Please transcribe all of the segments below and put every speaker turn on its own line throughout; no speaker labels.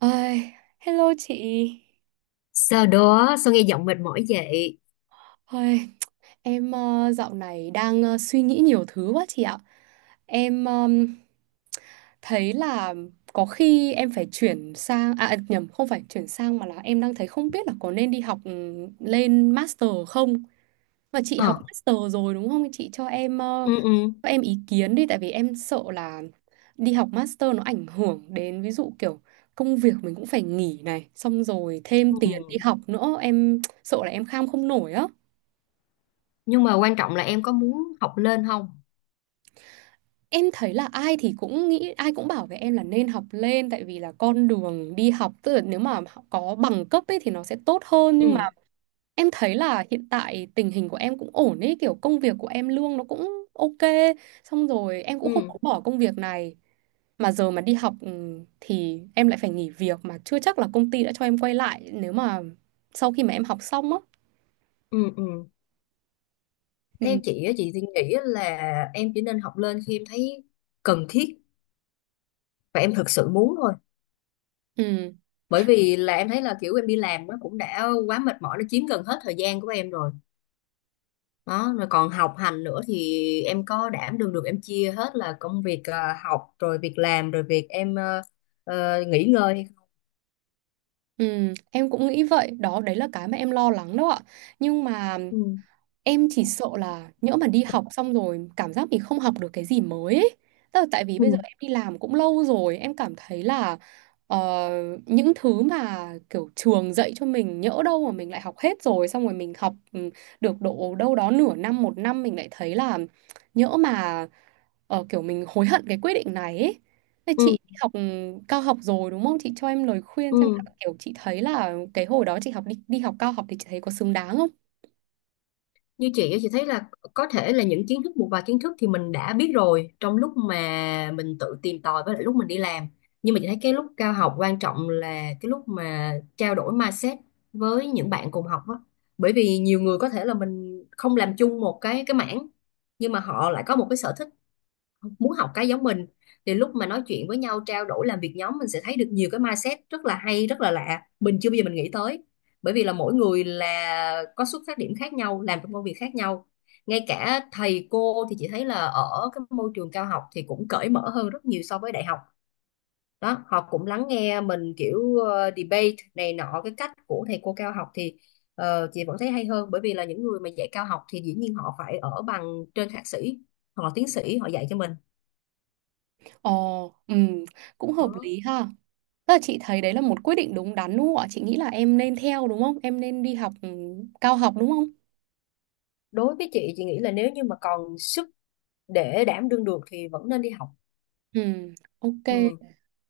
Ai, hello chị.
Sau đó sao nghe giọng mệt mỏi vậy?
Ôi, em dạo này đang suy nghĩ nhiều thứ quá chị ạ. Em thấy là có khi em phải chuyển sang, à nhầm, không phải chuyển sang mà là em đang thấy không biết là có nên đi học lên master không. Mà chị
Ờ.
học master rồi đúng không? Chị cho em ờ,
Ừ. Ừ.
cho em ý kiến đi, tại vì em sợ là đi học master nó ảnh hưởng đến ví dụ kiểu công việc mình cũng phải nghỉ này, xong rồi thêm
Ừ.
tiền đi học nữa, em sợ là em kham không nổi á.
Nhưng mà quan trọng là em có muốn học lên không?
Em thấy là ai thì cũng nghĩ, ai cũng bảo với em là nên học lên, tại vì là con đường đi học tức là nếu mà họ có bằng cấp ấy thì nó sẽ tốt hơn. Nhưng mà
Ừ.
em thấy là hiện tại tình hình của em cũng ổn ấy, kiểu công việc của em lương nó cũng ok, xong rồi em cũng không
Ừ.
có bỏ công việc này. Mà giờ mà đi học thì em lại phải nghỉ việc, mà chưa chắc là công ty đã cho em quay lại nếu mà sau khi mà em học xong á.
Ừ. Ừ. Theo
Ừ,
chị á, chị thì nghĩ là em chỉ nên học lên khi em thấy cần thiết, và em thực sự muốn thôi.
ừ,
Bởi vì là em thấy là kiểu em đi làm nó cũng đã quá mệt mỏi, nó chiếm gần hết thời gian của em rồi. Đó, rồi còn học hành nữa thì em có đảm đương được, em chia hết là công việc, học rồi việc làm rồi việc em, nghỉ ngơi hay không?
ừ, em cũng nghĩ vậy đó, đấy là cái mà em lo lắng đó ạ. Nhưng mà em chỉ sợ là nhỡ mà đi học xong rồi cảm giác mình không học được cái gì mới ấy. Tức là tại vì
Ừ.
bây giờ em đi làm cũng lâu rồi, em cảm thấy là ờ, những thứ mà kiểu trường dạy cho mình nhỡ đâu mà mình lại học hết rồi, xong rồi mình học được độ đâu đó nửa năm, một năm mình lại thấy là nhỡ mà kiểu mình hối hận cái quyết định này ấy. Thế
Ừ.
chị học cao học rồi đúng không? Chị cho em lời khuyên xem là
Ừ.
kiểu chị thấy là cái hồi đó chị học đi đi học cao học thì chị thấy có xứng đáng không?
Như chị á, chị thấy là có thể là những kiến thức, một vài kiến thức thì mình đã biết rồi trong lúc mà mình tự tìm tòi với lại lúc mình đi làm. Nhưng mà chị thấy cái lúc cao học quan trọng là cái lúc mà trao đổi mindset với những bạn cùng học á. Bởi vì nhiều người có thể là mình không làm chung một cái mảng, nhưng mà họ lại có một cái sở thích muốn học cái giống mình. Thì lúc mà nói chuyện với nhau, trao đổi, làm việc nhóm, mình sẽ thấy được nhiều cái mindset rất là hay, rất là lạ, mình chưa bao giờ mình nghĩ tới. Bởi vì là mỗi người là có xuất phát điểm khác nhau, làm trong công việc khác nhau. Ngay cả thầy cô thì chị thấy là ở cái môi trường cao học thì cũng cởi mở hơn rất nhiều so với đại học. Đó, họ cũng lắng nghe mình kiểu debate này nọ. Cái cách của thầy cô cao học thì chị vẫn thấy hay hơn, bởi vì là những người mà dạy cao học thì dĩ nhiên họ phải ở bằng trên thạc sĩ hoặc là tiến sĩ họ dạy cho mình.
Ồ, cũng hợp
Đó,
lý ha. Tức là chị thấy đấy là một quyết định đúng đắn đúng không ạ? Chị nghĩ là em nên theo đúng không? Em nên đi học cao học đúng không?
đối với chị nghĩ là nếu như mà còn sức để đảm đương được thì vẫn nên đi học.
Ừ, ok.
Ừ.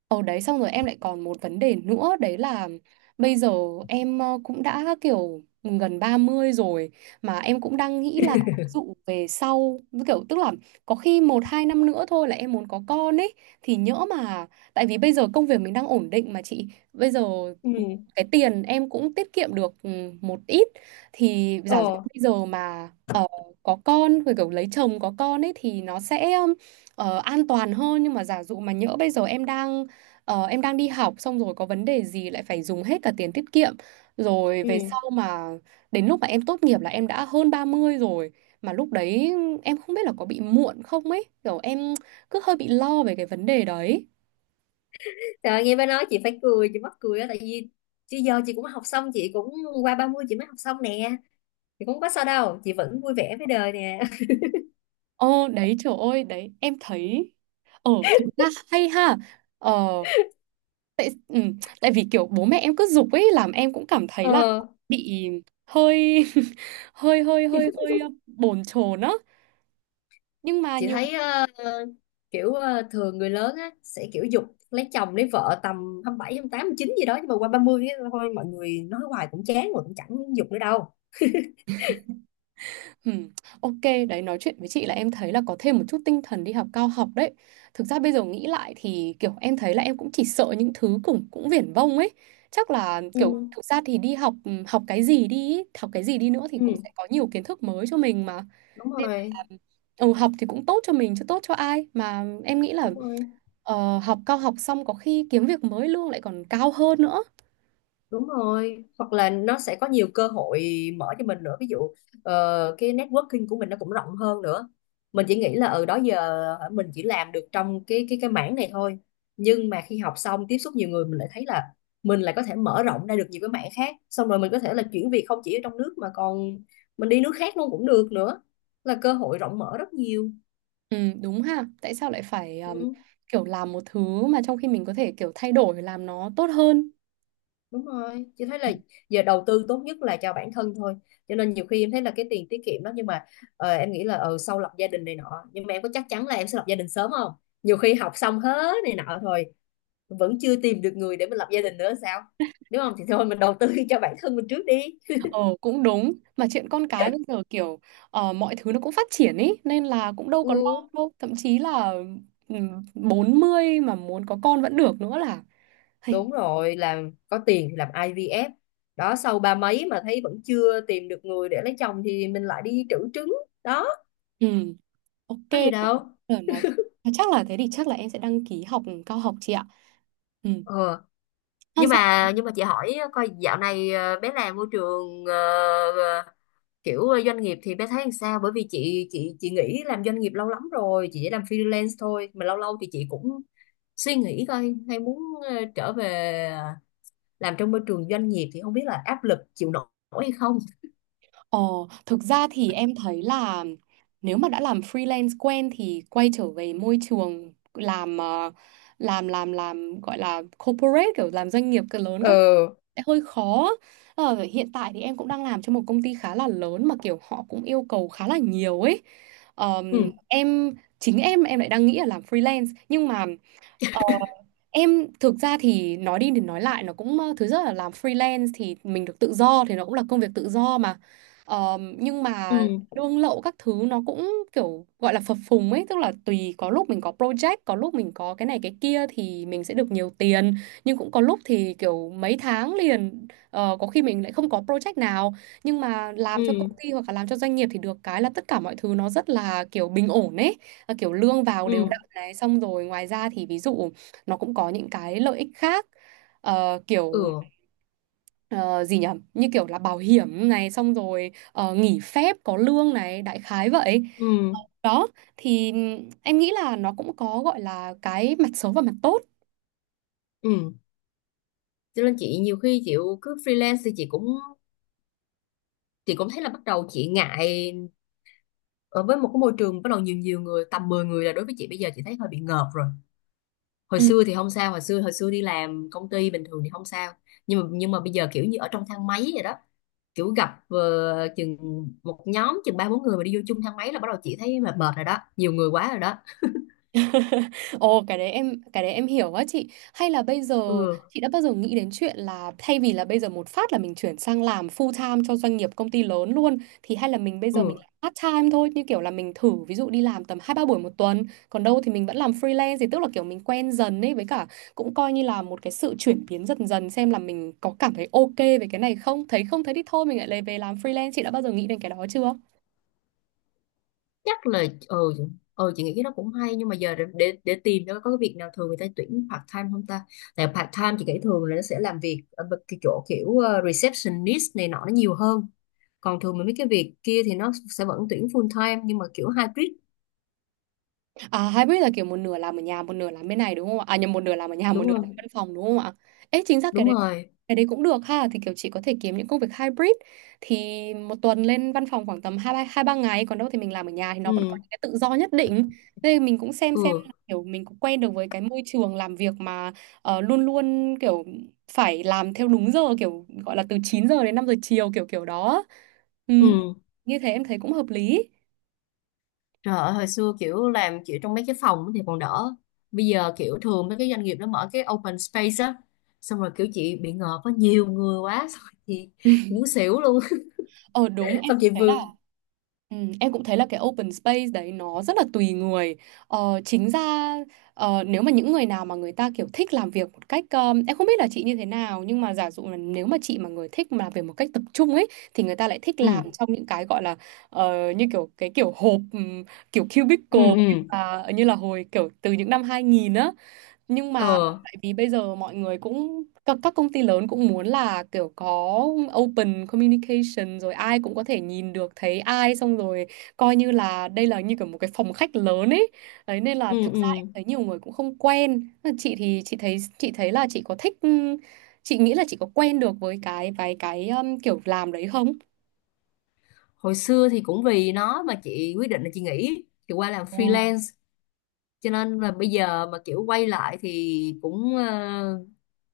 Ở đấy xong rồi em lại còn một vấn đề nữa, đấy là bây giờ em cũng đã kiểu gần 30 rồi, mà em cũng đang nghĩ là dụ về sau kiểu tức là có khi một hai năm nữa thôi là em muốn có con ấy, thì nhỡ mà tại vì bây giờ công việc mình đang ổn định mà chị. Bây giờ
Ừ.
cái tiền em cũng tiết kiệm được một ít, thì giả dụ
Ờ.
bây giờ mà có con rồi kiểu lấy chồng có con ấy thì nó sẽ an toàn hơn. Nhưng mà giả dụ mà nhỡ bây giờ em đang em đang đi học xong rồi có vấn đề gì lại phải dùng hết cả tiền tiết kiệm, rồi về
Ừ.
sau mà đến lúc mà em tốt nghiệp là em đã hơn 30 rồi, mà lúc đấy em không biết là có bị muộn không ấy kiểu em cứ hơi bị lo về cái vấn đề đấy.
Trời ơi, nghe bà nói chị phải cười, chị mắc cười á, tại vì chứ giờ chị cũng học xong, chị cũng qua 30 chị mới học xong nè, chị cũng có sao đâu, chị vẫn vui vẻ với đời nè.
Ờ đấy, trời ơi, đấy em thấy. Ờ, thực ra hay ha. Ờ ừ, Tại vì kiểu bố mẹ em cứ giục ấy làm em cũng cảm thấy là
ờ
bị hơi hơi hơi hơi hơi ờ, bồn chồn á, nhưng mà
chị
nhiều.
thấy kiểu thường người lớn á sẽ kiểu giục lấy chồng lấy vợ tầm 27, 28, chín gì đó, nhưng mà qua 30 á, thôi mọi người nói hoài cũng chán rồi cũng chẳng giục nữa đâu.
Ừm, ok, đấy, nói chuyện với chị là em thấy là có thêm một chút tinh thần đi học cao học đấy. Thực ra bây giờ nghĩ lại thì kiểu em thấy là em cũng chỉ sợ những thứ cũng cũng viển vông ấy. Chắc là
Ừ.
kiểu thực ra thì đi học học cái gì đi, ý, học cái gì đi nữa thì
Ừ.
cũng sẽ có nhiều kiến thức mới cho mình mà.
Đúng
Nên
rồi.
là học thì cũng tốt cho mình chứ tốt cho ai mà em nghĩ là
Đúng rồi.
học cao học xong có khi kiếm việc mới lương lại còn cao hơn nữa.
Đúng rồi, hoặc là nó sẽ có nhiều cơ hội mở cho mình nữa. Ví dụ cái networking của mình nó cũng rộng hơn nữa. Mình chỉ nghĩ là ở đó giờ hả, mình chỉ làm được trong cái mảng này thôi. Nhưng mà khi học xong tiếp xúc nhiều người mình lại thấy là mình lại có thể mở rộng ra được nhiều cái mảng khác. Xong rồi mình có thể là chuyển việc không chỉ ở trong nước mà còn mình đi nước khác luôn cũng được nữa. Là cơ hội rộng mở rất nhiều.
Ừ, đúng ha. Tại sao lại phải
Ừ.
kiểu làm một thứ mà trong khi mình có thể kiểu thay đổi làm nó tốt hơn.
Đúng rồi, chị thấy là giờ đầu tư tốt nhất là cho bản thân thôi. Cho nên nhiều khi em thấy là cái tiền tiết kiệm đó, nhưng mà em nghĩ là sau lập gia đình này nọ, nhưng mà em có chắc chắn là em sẽ lập gia đình sớm không? Nhiều khi học xong hết này nọ rồi vẫn chưa tìm được người để mình lập gia đình nữa sao? Đúng không? Thì thôi mình đầu tư cho bản thân mình trước đi.
Ờ, cũng đúng. Mà chuyện con cái bây giờ kiểu mọi thứ nó cũng phát triển ý nên là cũng đâu
Ừ,
có lo đâu. Thậm chí là 40 mà muốn có con vẫn được nữa là. Hey.
đúng rồi, làm có tiền thì làm IVF. Đó, sau ba mấy mà thấy vẫn chưa tìm được người để lấy chồng thì mình lại đi trữ trứng. Đó,
Ừ, ok.
có gì đâu.
Rồi nói chắc là thế thì chắc là em sẽ đăng ký học cao học chị ạ. Ừ.
Ờ, nhưng
Sao?
mà nhưng mà chị hỏi coi dạo này bé làm môi trường ờ, doanh nghiệp thì bé thấy làm sao, bởi vì chị nghỉ làm doanh nghiệp lâu lắm rồi, chị chỉ làm freelance thôi, mà lâu lâu thì chị cũng suy nghĩ coi hay muốn trở về làm trong môi trường doanh nghiệp thì không biết là áp lực chịu nổi hay không.
Ờ, thực ra thì em thấy là nếu mà đã làm freelance quen thì quay trở về môi trường làm gọi là corporate kiểu làm doanh nghiệp cỡ lớn các
Ờ.
sẽ hơi khó. Ờ, hiện tại thì em cũng đang làm cho một công ty khá là lớn mà kiểu họ cũng yêu cầu khá là nhiều ấy.
Ừ.
Em chính em lại đang nghĩ là làm freelance, nhưng mà em thực ra thì nói đi thì nói lại nó cũng thứ nhất là làm freelance thì mình được tự do thì nó cũng là công việc tự do mà. Ờ, nhưng
Ừ.
mà lương lậu các thứ nó cũng kiểu gọi là phập phùng ấy, tức là tùy có lúc mình có project có lúc mình có cái này cái kia thì mình sẽ được nhiều tiền, nhưng cũng có lúc thì kiểu mấy tháng liền có khi mình lại không có project nào. Nhưng mà làm
Ừ.
cho công ty hoặc là làm cho doanh nghiệp thì được cái là tất cả mọi thứ nó rất là kiểu bình ổn ấy. Ờ, kiểu lương vào
Ừ.
đều đặn này xong rồi ngoài ra thì ví dụ nó cũng có những cái lợi ích khác. Ờ, kiểu
Ừ.
ờ, gì nhỉ, như kiểu là bảo hiểm này xong rồi nghỉ phép có lương này đại khái vậy
Ừ.
đó, thì em nghĩ là nó cũng có gọi là cái mặt xấu và mặt tốt.
Ừ. Cho nên chị nhiều khi chị cứ freelance thì chị cũng thấy là bắt đầu chị ngại ở với một cái môi trường bắt đầu nhiều nhiều người, tầm 10 người là đối với chị bây giờ chị thấy hơi bị ngợp rồi. Hồi
Ừ.
xưa thì không sao, hồi xưa đi làm công ty bình thường thì không sao. Nhưng mà bây giờ kiểu như ở trong thang máy vậy đó, kiểu gặp chừng một nhóm chừng ba bốn người mà đi vô chung thang máy là bắt đầu chị thấy mệt mệt rồi đó, nhiều người quá rồi đó.
Ồ, cái đấy em hiểu á chị. Hay là bây giờ
Ừ.
chị đã bao giờ nghĩ đến chuyện là, thay vì là bây giờ một phát là mình chuyển sang làm full time cho doanh nghiệp công ty lớn luôn, thì hay là mình bây giờ mình
Ừ.
làm part time thôi, như kiểu là mình thử ví dụ đi làm tầm hai ba buổi một tuần, còn đâu thì mình vẫn làm freelance, thì tức là kiểu mình quen dần ấy, với cả cũng coi như là một cái sự chuyển biến dần dần xem là mình có cảm thấy ok về cái này không, thấy không thấy thì thôi mình lại lấy về làm freelance. Chị đã bao giờ nghĩ đến cái đó chưa?
Chắc là chị nghĩ cái đó cũng hay, nhưng mà giờ để để tìm, nó có cái việc nào thường người ta tuyển part time không ta? Tại part time chị nghĩ thường là nó sẽ làm việc ở bên cái chỗ kiểu receptionist này nọ nó nhiều hơn. Còn thường mà mấy cái việc kia thì nó sẽ vẫn tuyển full time nhưng mà kiểu hybrid.
À, hybrid là kiểu một nửa làm ở nhà, một nửa làm bên này đúng không ạ? À nhầm, một nửa làm ở nhà, một
Đúng
nửa làm
không?
văn phòng đúng không ạ? Ê, chính xác cái
Đúng
đấy,
rồi.
cái đấy cũng được ha. Thì kiểu chị có thể kiếm những công việc hybrid, thì một tuần lên văn phòng khoảng tầm hai ba ngày, còn đâu thì mình làm ở nhà thì nó vẫn có
Ừ.
những cái tự do nhất định. Thế mình cũng xem là
Ừ.
kiểu mình cũng quen được với cái môi trường làm việc mà luôn luôn kiểu phải làm theo đúng giờ kiểu gọi là từ 9 giờ đến 5 giờ chiều kiểu kiểu đó. Ừ,
Ừ.
như thế em thấy cũng hợp lý.
Trời ơi, hồi xưa kiểu làm kiểu trong mấy cái phòng thì còn đỡ. Bây giờ kiểu thường mấy cái doanh nghiệp nó mở cái open space á, xong rồi kiểu chị bị ngợp có nhiều người quá, xong rồi chị muốn xỉu luôn.
Ờ đúng, em
Xong
cũng
chị
thấy là.
Vương.
Ừ, em cũng thấy là cái open space đấy nó rất là tùy người. Ờ, chính ra nếu mà những người nào mà người ta kiểu thích làm việc một cách em không biết là chị như thế nào, nhưng mà giả dụ là nếu mà chị mà người thích mà làm việc một cách tập trung ấy thì người ta lại thích
Ừ.
làm trong những cái gọi là như kiểu cái kiểu hộp kiểu
Ừ.
cubicle như
Ừ.
là như là hồi kiểu từ những năm 2000 á. Nhưng
Ờ.
mà tại vì bây giờ mọi người cũng các công ty lớn cũng muốn là kiểu có open communication, rồi ai cũng có thể nhìn được thấy ai xong rồi coi như là đây là như kiểu một cái phòng khách lớn ấy đấy, nên là
Ừ.
thực
Ừ.
ra em thấy nhiều người cũng không quen. Chị thì chị thấy là chị có thích, chị nghĩ là chị có quen được với cái vài cái kiểu làm đấy không?
Hồi xưa thì cũng vì nó mà chị quyết định là chị nghỉ chị qua làm
Ồ.
freelance, cho nên là bây giờ mà kiểu quay lại thì cũng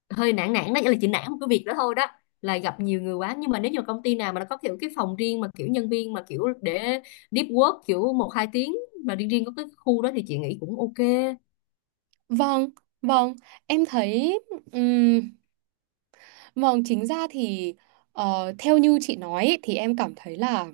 hơi nản nản đó. Nghĩa là chị nản một cái việc đó thôi, đó là gặp nhiều người quá. Nhưng mà nếu như công ty nào mà nó có kiểu cái phòng riêng mà kiểu nhân viên mà kiểu để deep work kiểu một hai tiếng mà riêng riêng có cái khu đó thì chị nghĩ cũng ok.
Vâng, vâng, em thấy ừm, Vâng, chính ra thì theo như chị nói ý, thì em cảm thấy là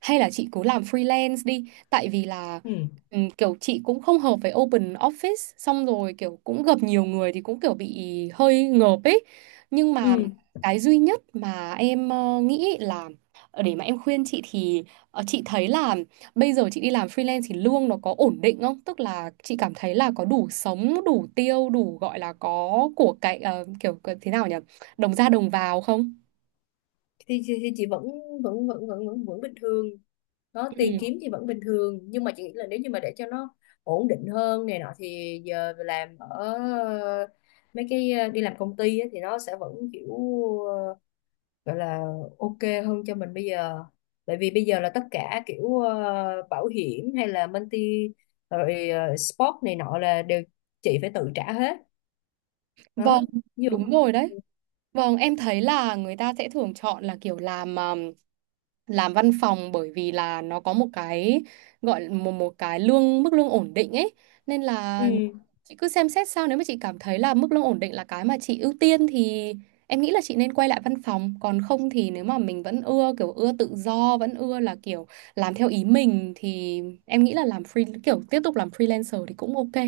hay là chị cứ làm freelance đi, tại vì là
Ừ.
kiểu chị cũng không hợp với open office, xong rồi kiểu cũng gặp nhiều người thì cũng kiểu bị hơi ngợp ấy. Nhưng mà
Ừ.
cái duy nhất mà em nghĩ là để mà em khuyên chị thì chị thấy là bây giờ chị đi làm freelance thì lương nó có ổn định không? Tức là chị cảm thấy là có đủ sống, đủ tiêu, đủ gọi là có của cải kiểu thế nào nhỉ, đồng ra đồng vào không?
Thì chị vẫn vẫn vẫn vẫn vẫn, vẫn bình thường. Đó, tiền
Ừ.
kiếm thì vẫn bình thường, nhưng mà chị nghĩ là nếu như mà để cho nó ổn định hơn này nọ thì giờ làm ở mấy cái đi làm công ty á, thì nó sẽ vẫn kiểu ờ, gọi là ok hơn cho mình bây giờ. Bởi vì bây giờ là tất cả kiểu bảo hiểm hay là multi rồi sport này nọ là đều chị phải tự trả hết. Đó,
Vâng,
ví dụ.
đúng rồi đấy. Vâng, em thấy là người ta sẽ thường chọn là kiểu làm văn phòng bởi vì là nó có một cái gọi là một một cái lương mức lương ổn định ấy. Nên là
Ừ.
chị cứ xem xét, sao nếu mà chị cảm thấy là mức lương ổn định là cái mà chị ưu tiên thì em nghĩ là chị nên quay lại văn phòng, còn không thì nếu mà mình vẫn ưa kiểu ưa tự do, vẫn ưa là kiểu làm theo ý mình thì em nghĩ là làm free kiểu tiếp tục làm freelancer thì cũng ok.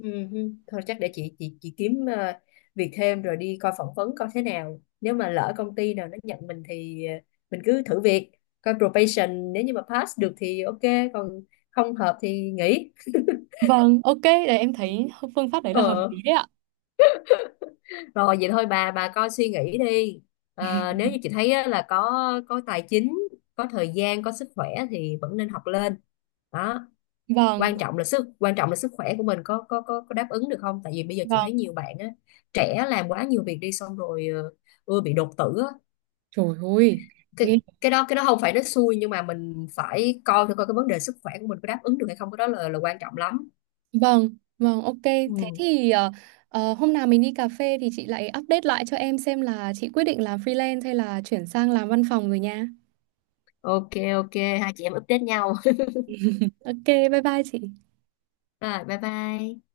Ừ, ừ. Thôi chắc để chị kiếm việc thêm rồi đi coi phỏng vấn coi thế nào. Nếu mà lỡ công ty nào nó nhận mình thì mình cứ thử việc, coi probation, nếu như mà pass được thì ok, còn không hợp thì nghỉ.
Vâng, ok, để em thấy phương pháp đấy là hợp
Ờ,
lý đấy ạ.
rồi vậy thôi, bà coi suy nghĩ đi. Ờ, nếu như chị thấy á, là có tài chính, có thời gian, có sức khỏe thì vẫn nên học lên. Đó.
Vâng,
Quan trọng là sức khỏe của mình có đáp ứng được không, tại vì bây giờ chị
vâng.
thấy nhiều bạn á trẻ làm quá nhiều việc đi, xong rồi ưa bị đột tử á.
Trời ơi,
cái
ghê.
cái đó không phải nó xui, nhưng mà mình phải coi thử coi cái vấn đề sức khỏe của mình có đáp ứng được hay không, cái đó là quan trọng lắm.
Vâng, vâng, ok.
Ừ.
Thế thì hôm nào mình đi cà phê thì chị lại update lại cho em xem là chị quyết định làm freelance hay là chuyển sang làm văn phòng rồi nha.
Ok. Ok. Hai chị em update nhau.
Ok, bye bye chị.
Rồi bye bye.